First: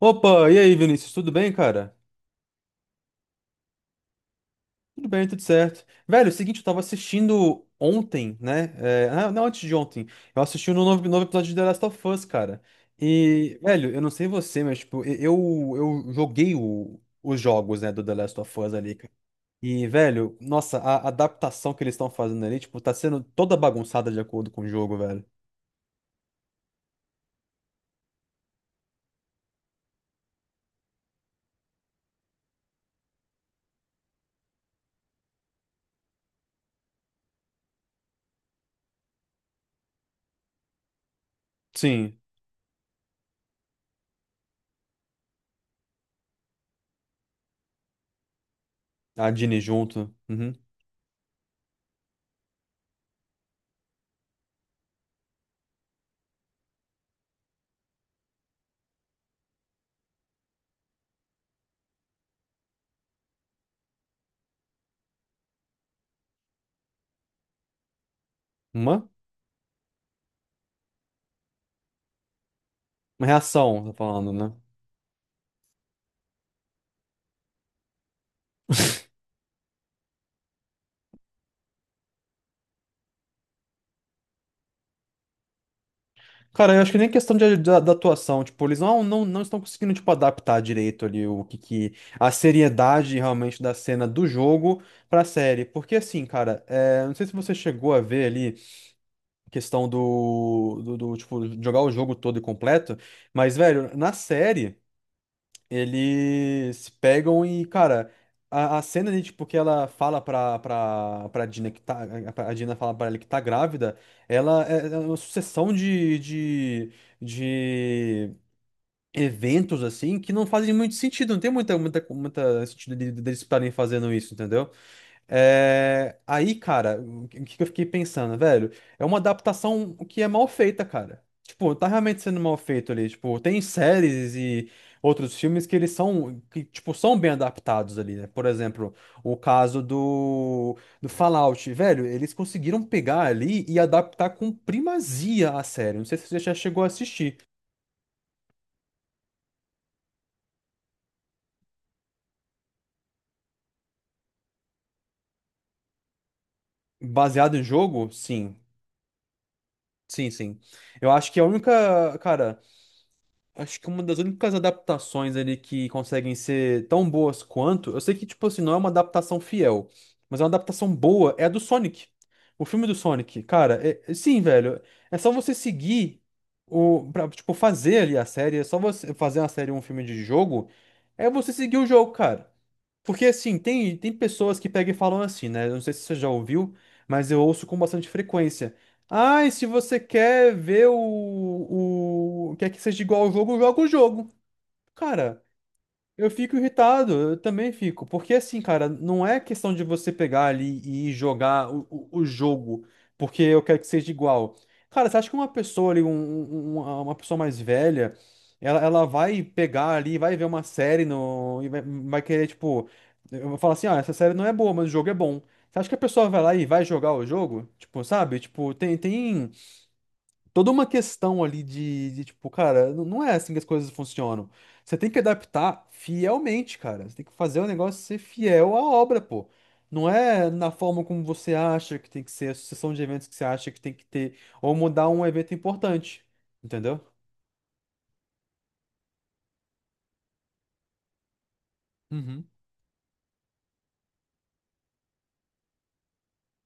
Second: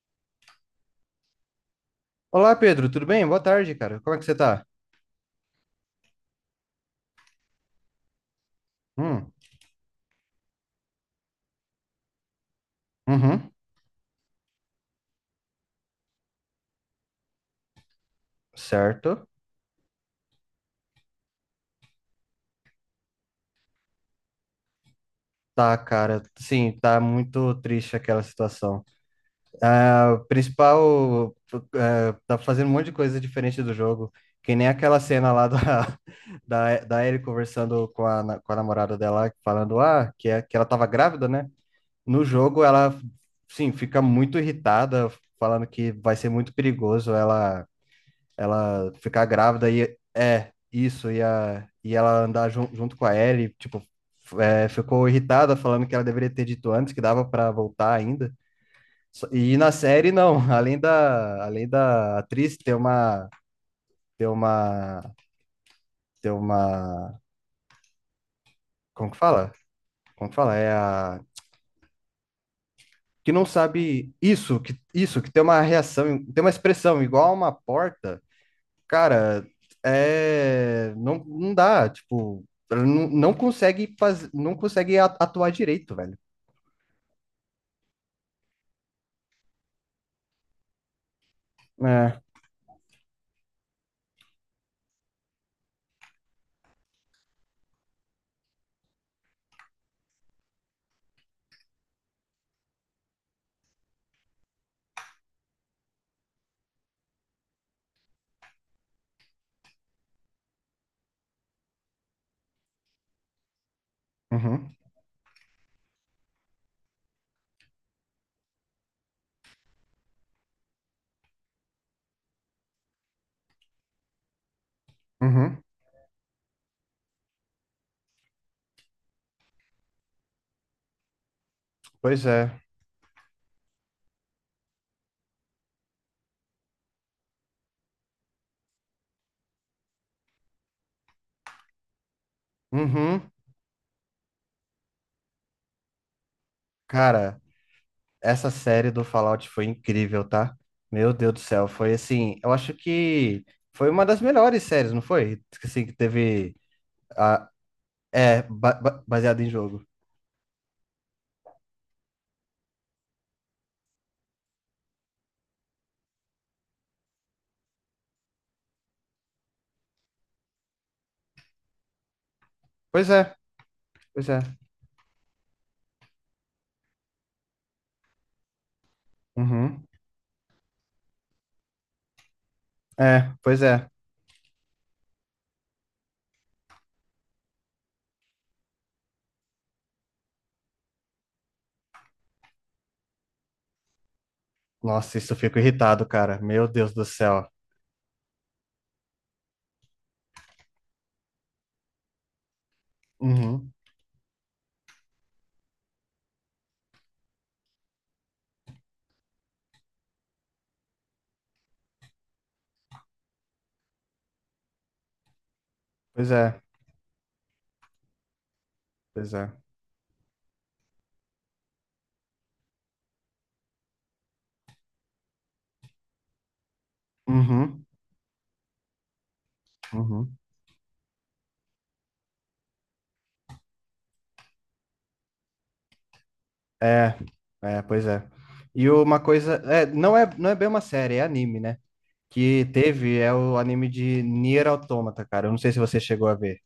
Opa, e aí, Vinícius, tudo bem, cara? Olá, Pedro, tudo bem? Boa tarde, cara. Como é que você tá? Tudo bem, tudo certo. Velho, é o seguinte, eu tava assistindo ontem, né? Hum. Não, antes de ontem. Eu assisti um novo episódio de The Last of Us, cara. Uhum. E, velho, eu não sei você, mas, tipo, eu joguei os jogos, né, do The Last of Us ali, cara. Certo. E, velho, nossa, a adaptação que eles estão fazendo ali, tipo, tá sendo toda bagunçada de acordo com o jogo, velho. Tá, cara, sim, tá muito triste aquela situação. Ah, o principal, é, tá fazendo um monte de coisa diferente do jogo, que nem aquela cena lá da, da Ellie conversando com a namorada dela, falando, ah, que ela tava grávida, né? Sim, No jogo, ela, sim, fica muito irritada, falando que vai ser muito perigoso ela ficar a Dini grávida e junto. é Uhum. isso e ela andar junto com a Ellie, tipo, ficou irritada falando que ela deveria ter dito antes que dava para voltar ainda. E na série não, além da atriz ter uma ter uma Uma? como que fala? Como que fala? É a Uma que não reação, tá sabe falando, né? Isso que tem uma reação, tem uma expressão igual a uma porta. Cara, é, não dá, tipo, ela não consegue fazer, não consegue atuar direito, velho. Cara, eu acho que nem questão de, da, da atuação, tipo, eles não estão conseguindo, tipo, adaptar direito ali o que É. a seriedade realmente da cena do jogo pra série. Porque assim, cara, é, não sei se você chegou a ver ali a questão do tipo, jogar o jogo todo e completo, mas, velho, na série. Eles pegam e, cara, a cena ali, tipo, que ela fala pra Dina que tá. A Dina fala pra ela que tá grávida, ela Uhum. é uma sucessão de eventos, assim, que não fazem muito sentido, não tem muita, muita, muita sentido de- deles estarem fazendo isso, entendeu? Uhum. É, aí, cara, o que eu fiquei pensando, velho? É uma adaptação que é mal feita, cara. Tipo, tá realmente Pois sendo é. mal feito ali. Tipo, tem séries e outros filmes que eles são, que, tipo, são bem adaptados ali, né? Por exemplo, o caso do Fallout, velho, eles conseguiram pegar Uhum. ali e adaptar com primazia a série. Não sei se você já chegou a assistir. Cara, essa série do Fallout foi incrível, tá? Meu Deus do céu, foi assim, eu acho que foi uma das melhores séries, não foi? Assim, que teve, a, Baseado em jogo? Sim. baseado em jogo. Sim, sim. Eu acho que a única, cara. Acho que uma das únicas adaptações ali que conseguem ser tão boas quanto, eu sei que, tipo assim, não é uma adaptação fiel, mas é uma adaptação boa, é a do Sonic. O filme do Pois é. Sonic, cara, Pois é. sim, velho, é só você seguir o, pra, tipo, fazer ali a série, é só você fazer uma série ou um Uhum. filme de jogo, é você seguir o jogo, cara. Porque É. assim, Pois é. tem, tem pessoas que pegam e falam assim, né? Eu não sei se você já ouviu, mas eu ouço com bastante frequência. Ah, e se você quer ver o... Quer que seja igual ao jogo, joga o jogo. Nossa, isso eu Cara, fico irritado, eu cara, fico meu Deus do irritado, eu céu. também fico. Porque assim, cara, não é questão de você pegar ali e jogar o jogo porque eu Uhum. quero que seja igual. Cara, você acha que uma pessoa ali, um- um- um, uma pessoa mais velha, ela vai pegar ali, vai ver uma série no, e vai, vai querer, tipo, eu vou falar assim, ah, essa série não é boa, mas o jogo é bom. Você acha que a pessoa Pois vai lá é. e vai jogar o jogo? Tipo, sabe? Tipo, tem, Pois tem é. toda uma questão ali de, tipo, cara, n- não é assim que as coisas funcionam. Você tem que adaptar fielmente, cara. Você tem que fazer o Uhum. negócio ser fiel à obra, pô. Não Uhum. é na forma como você acha que tem que ser, a sucessão de eventos que você acha que tem que ter, ou mudar um evento importante. Entendeu? É, é, pois é. E uma coisa, não é bem uma série, é anime, né? Uhum. Que teve é o anime de Nier Automata, cara. Eu não sei se você chegou a ver.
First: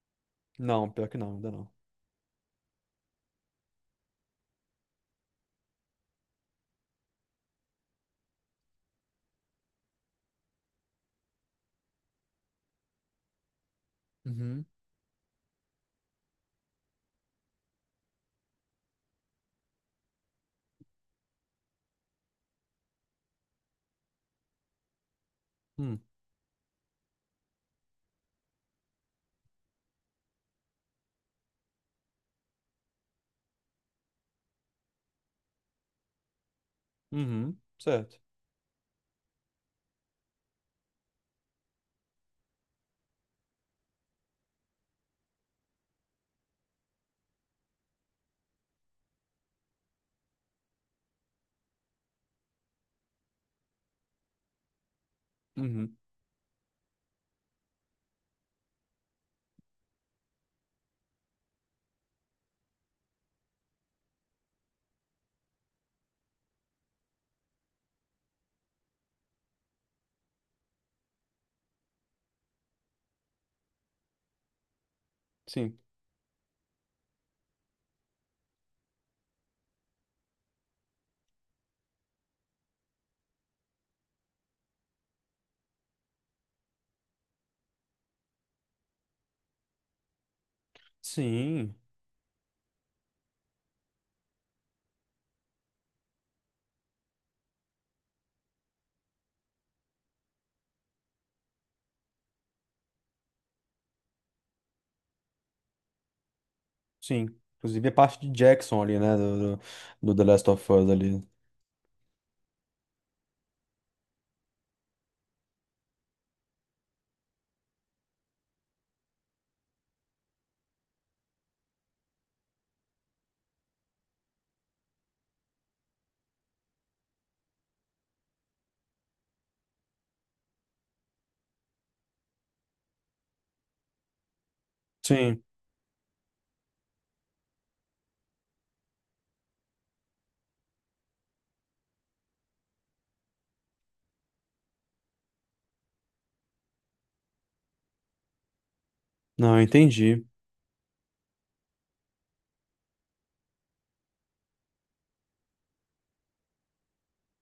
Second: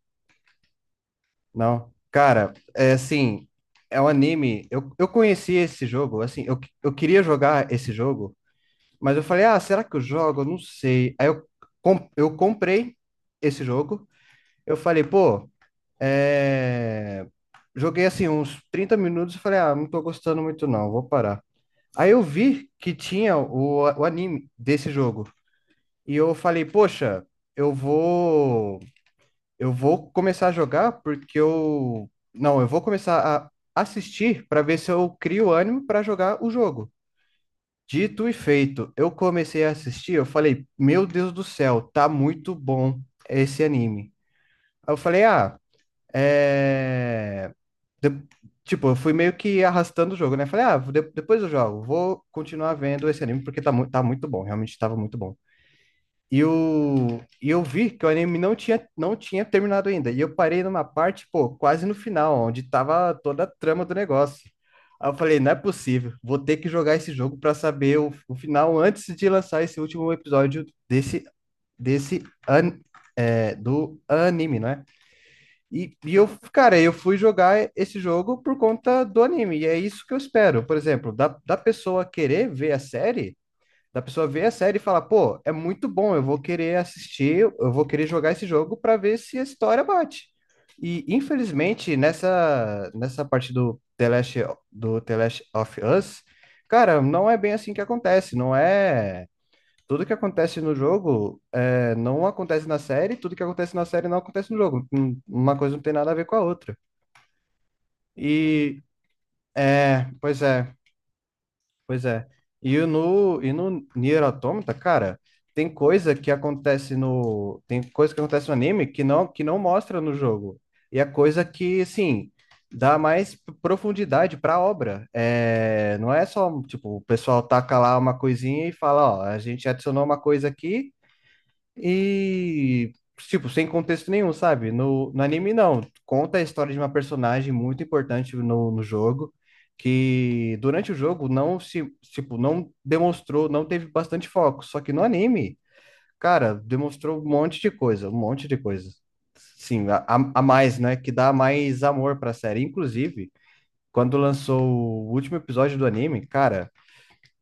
Não, pior que não, ainda não. Não? Cara, é assim, é um anime. Eu conheci esse jogo, assim, eu queria jogar esse jogo, mas eu falei, ah, será que eu jogo? Eu não sei. Aí eu comprei esse jogo. Uhum. Eu falei, pô. É, Joguei assim uns 30 minutos e falei, ah, não tô gostando muito não, vou parar. Aí eu vi que tinha o anime desse jogo. Hum. E eu falei, poxa, eu vou. Eu vou começar a jogar porque eu. Não, eu vou começar a assistir para ver se eu crio ânimo para jogar o jogo. Uhum, certo. Dito e feito, eu comecei a assistir, eu falei, meu Deus do céu, tá muito bom esse anime. Aí eu falei, ah, é. de- tipo, eu fui meio que arrastando o jogo, né? Falei, ah, depois eu jogo, vou continuar vendo esse anime porque tá muito bom, realmente estava muito bom. Uhum, E, e eu vi que o anime não tinha terminado ainda. E eu parei numa parte, pô, quase no final, onde tava toda a trama do negócio. Aí eu falei, não é possível, vou ter que jogar esse jogo para saber o final antes de lançar esse último episódio desse an, do anime, não é? sim. E eu, cara, eu fui jogar esse jogo por conta do anime, e é isso que eu espero. Por exemplo, da pessoa querer ver a série, da pessoa ver a série e falar, pô, é muito bom, eu vou querer assistir, eu vou querer jogar esse jogo para ver se a história bate. E Sim, infelizmente, nessa parte do The Last of Us, cara, não é bem assim que acontece, não é tudo que acontece no jogo não acontece na série, tudo que acontece na série não acontece no jogo. Uma coisa não tem nada a ver com a outra. sim. Inclusive a parte de Jackson E ali, né? Do, do, é, do The pois Last of é, Us ali. pois é. E no Nier Automata, cara, tem coisa que acontece no, tem coisa que acontece no anime que não mostra no jogo. E é coisa que, assim, dá mais profundidade para a obra. É, não é só, tipo, o pessoal taca lá uma coisinha e fala, ó, a gente adicionou uma coisa aqui. E, tipo, sem contexto nenhum, sabe? No Sim. anime, não. Conta a história de uma personagem muito importante no jogo, que durante o jogo não se, tipo, não demonstrou, não teve bastante foco. Só que no anime, cara, demonstrou um monte de coisa, um monte de coisa. Não, eu Sim, a, a entendi. a mais, né? Que dá mais amor pra série. Inclusive, quando lançou o último episódio do anime, cara,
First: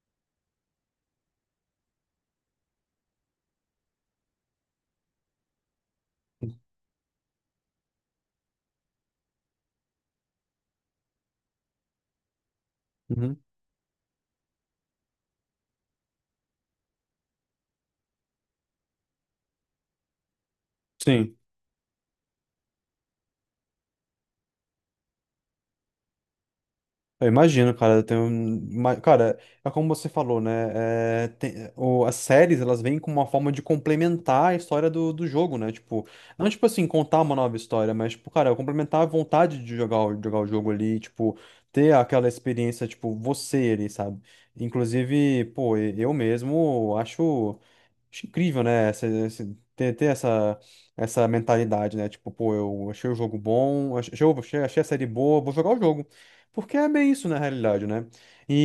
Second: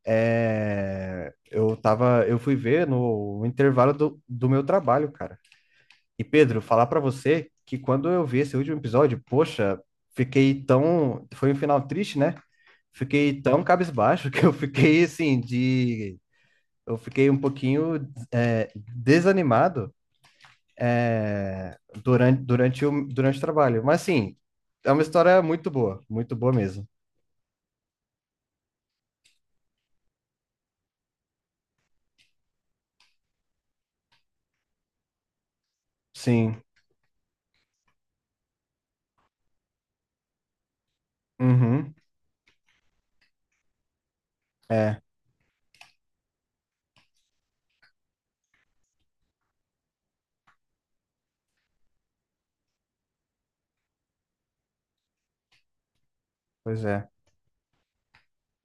eu fui ver no intervalo do meu trabalho, cara. E Pedro, falar pra você que quando eu vi esse último episódio, poxa, fiquei tão. Foi um final triste, né? Uhum. Fiquei tão cabisbaixo que eu fiquei assim, de. Eu fiquei um pouquinho desanimado, Sim, é, durante o trabalho. Mas, assim, é uma história muito boa mesmo. eu imagino, cara. Tem um... ima- cara, é como você falou, né? É, tem- o- as séries, elas vêm com uma forma de complementar a história do jogo, né? Tipo, não Sim. tipo assim, contar uma nova história, mas, tipo, cara, complementar a vontade de jogar, o- jogar o jogo ali, tipo, ter Uhum. aquela experiência, tipo, você ali, sabe? É, Inclusive, pô, eu mesmo acho. Acho incrível, né? Ter essa mentalidade, né? Tipo, pô, eu achei o jogo bom, achei a série boa, vou jogar o jogo. Porque pois é é. bem isso, na realidade, né?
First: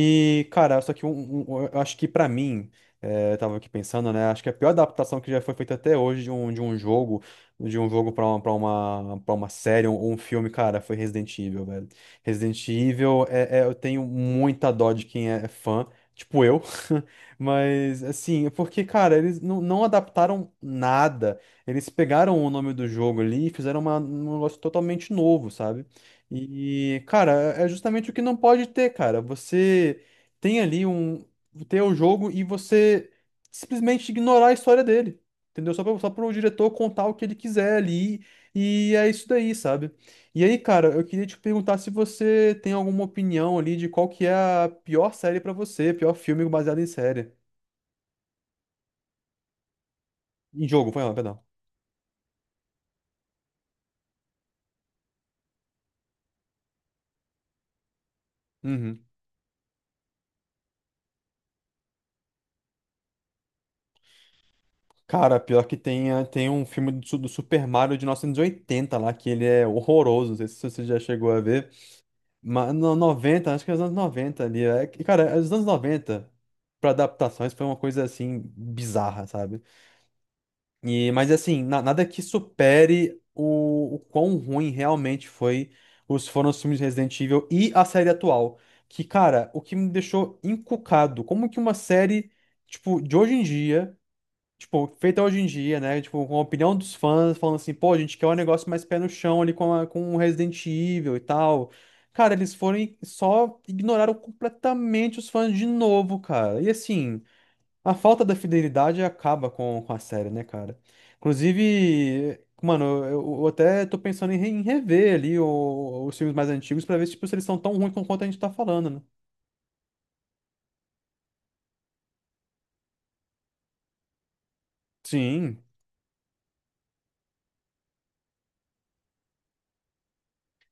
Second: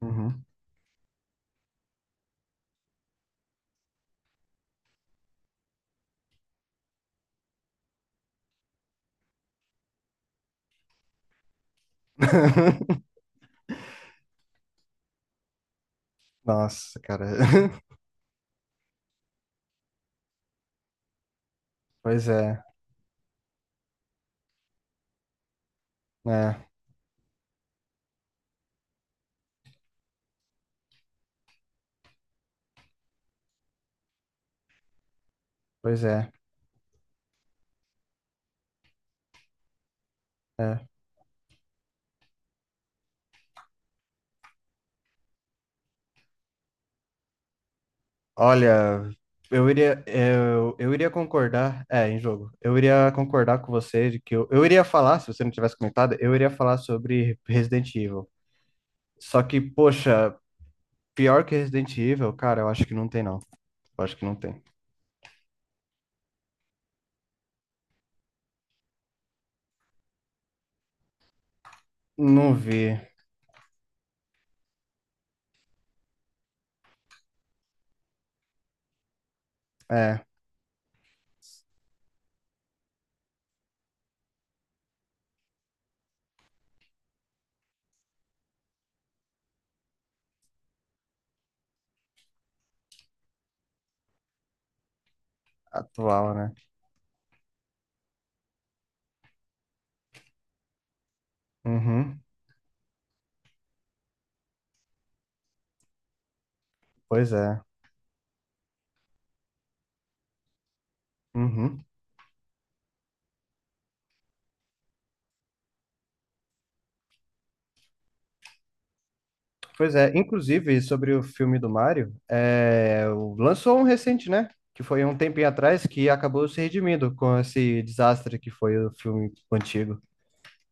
Uhum. cara, só que eu acho que pra mim, é, eu tava aqui pensando, né? Acho que a pior adaptação que já foi feita até hoje de um, de um jogo pra uma série ou um filme, cara, foi Resident Evil, velho. Resident Evil, eu tenho muita dó de quem é fã, tipo eu. Nossa, cara. Mas, assim, é porque, cara, eles não adaptaram nada. Eles Pois pegaram o é. nome do jogo ali e fizeram um negócio totalmente novo, sabe? É, E, cara, é justamente o que não pode ter, cara. Você tem ali um. Ter o jogo e você simplesmente ignorar a história dele. Entendeu? Só para pois só pro é. diretor contar o que ele quiser ali. E é isso daí, sabe? E aí, É. cara, eu queria te perguntar se você tem alguma opinião ali de qual que é a pior série pra você, pior filme baseado em série. Olha, eu iria, Em eu, jogo, eu foi iria lá, perdão. concordar, em jogo, eu iria concordar com você de que eu iria falar, se você não tivesse comentado, eu iria falar sobre Resident Evil. Uhum. Só que, poxa, pior que Resident Evil, cara, eu acho que não tem, não. Eu acho que não tem. Cara, pior que tem, tem um filme do Super Mario de 1980 lá, que ele é horroroso, não sei se você já chegou a ver. Não Mas vi. no noventa acho que é os anos 90 ali. É, que, cara, é os anos 90 pra adaptações, foi uma coisa assim, bizarra, sabe? É, E, mas assim, nada que supere o quão ruim realmente foi os, foram os filmes de Resident Evil e a série atual. Que, cara, o que me deixou encucado, como que uma série, tipo, de hoje em dia tipo, feita hoje em dia, né? Tipo, atual, com a né? opinião dos fãs, falando assim, pô, a gente quer um negócio mais pé no chão ali com, a, com o Resident Evil e tal. Uhum. Cara, eles foram e só ignoraram completamente os fãs de novo, cara. E assim, Pois é. a falta da fidelidade acaba com a série, né, cara? Uhum. Inclusive, mano, eu até tô pensando em rever ali os filmes mais antigos pra ver tipo, se eles são tão ruins quanto a gente tá falando, né? Pois é, inclusive sobre o filme do Mario, lançou um recente, né? Que foi um tempinho Sim, atrás que acabou se redimindo com esse desastre que foi o filme antigo.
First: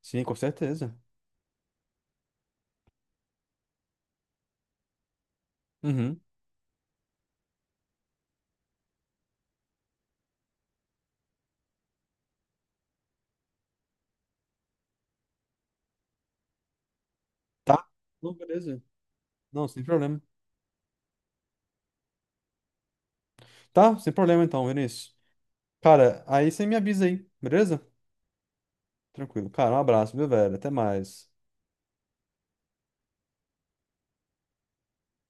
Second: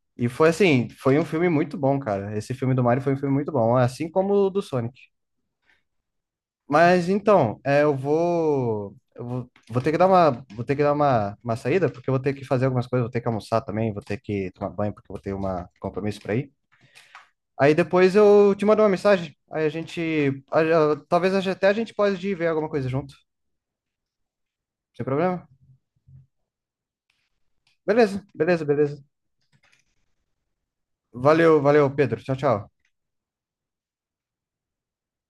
sim, E com foi assim, certeza. foi um filme muito bom, cara. Esse filme do Mario foi um filme muito bom, assim como o do Sonic. Uhum. Mas então, vou ter que dar uma, vou ter que dar uma saída, porque eu vou ter que fazer algumas coisas, vou ter que almoçar também, vou ter que tomar banho, porque eu vou ter um compromisso para ir. Aí Tá? depois Não, eu te beleza. mando uma mensagem. Aí Não, a sem problema. gente. a- talvez até a gente pode ir ver alguma coisa junto. Tá, sem problema então, Sem Vinícius. problema? Cara, aí você me avisa aí, beleza? Beleza, beleza, beleza. Tranquilo. Cara, um abraço, viu, velho? Até mais. Valeu, valeu, Pedro. Tchau, tchau.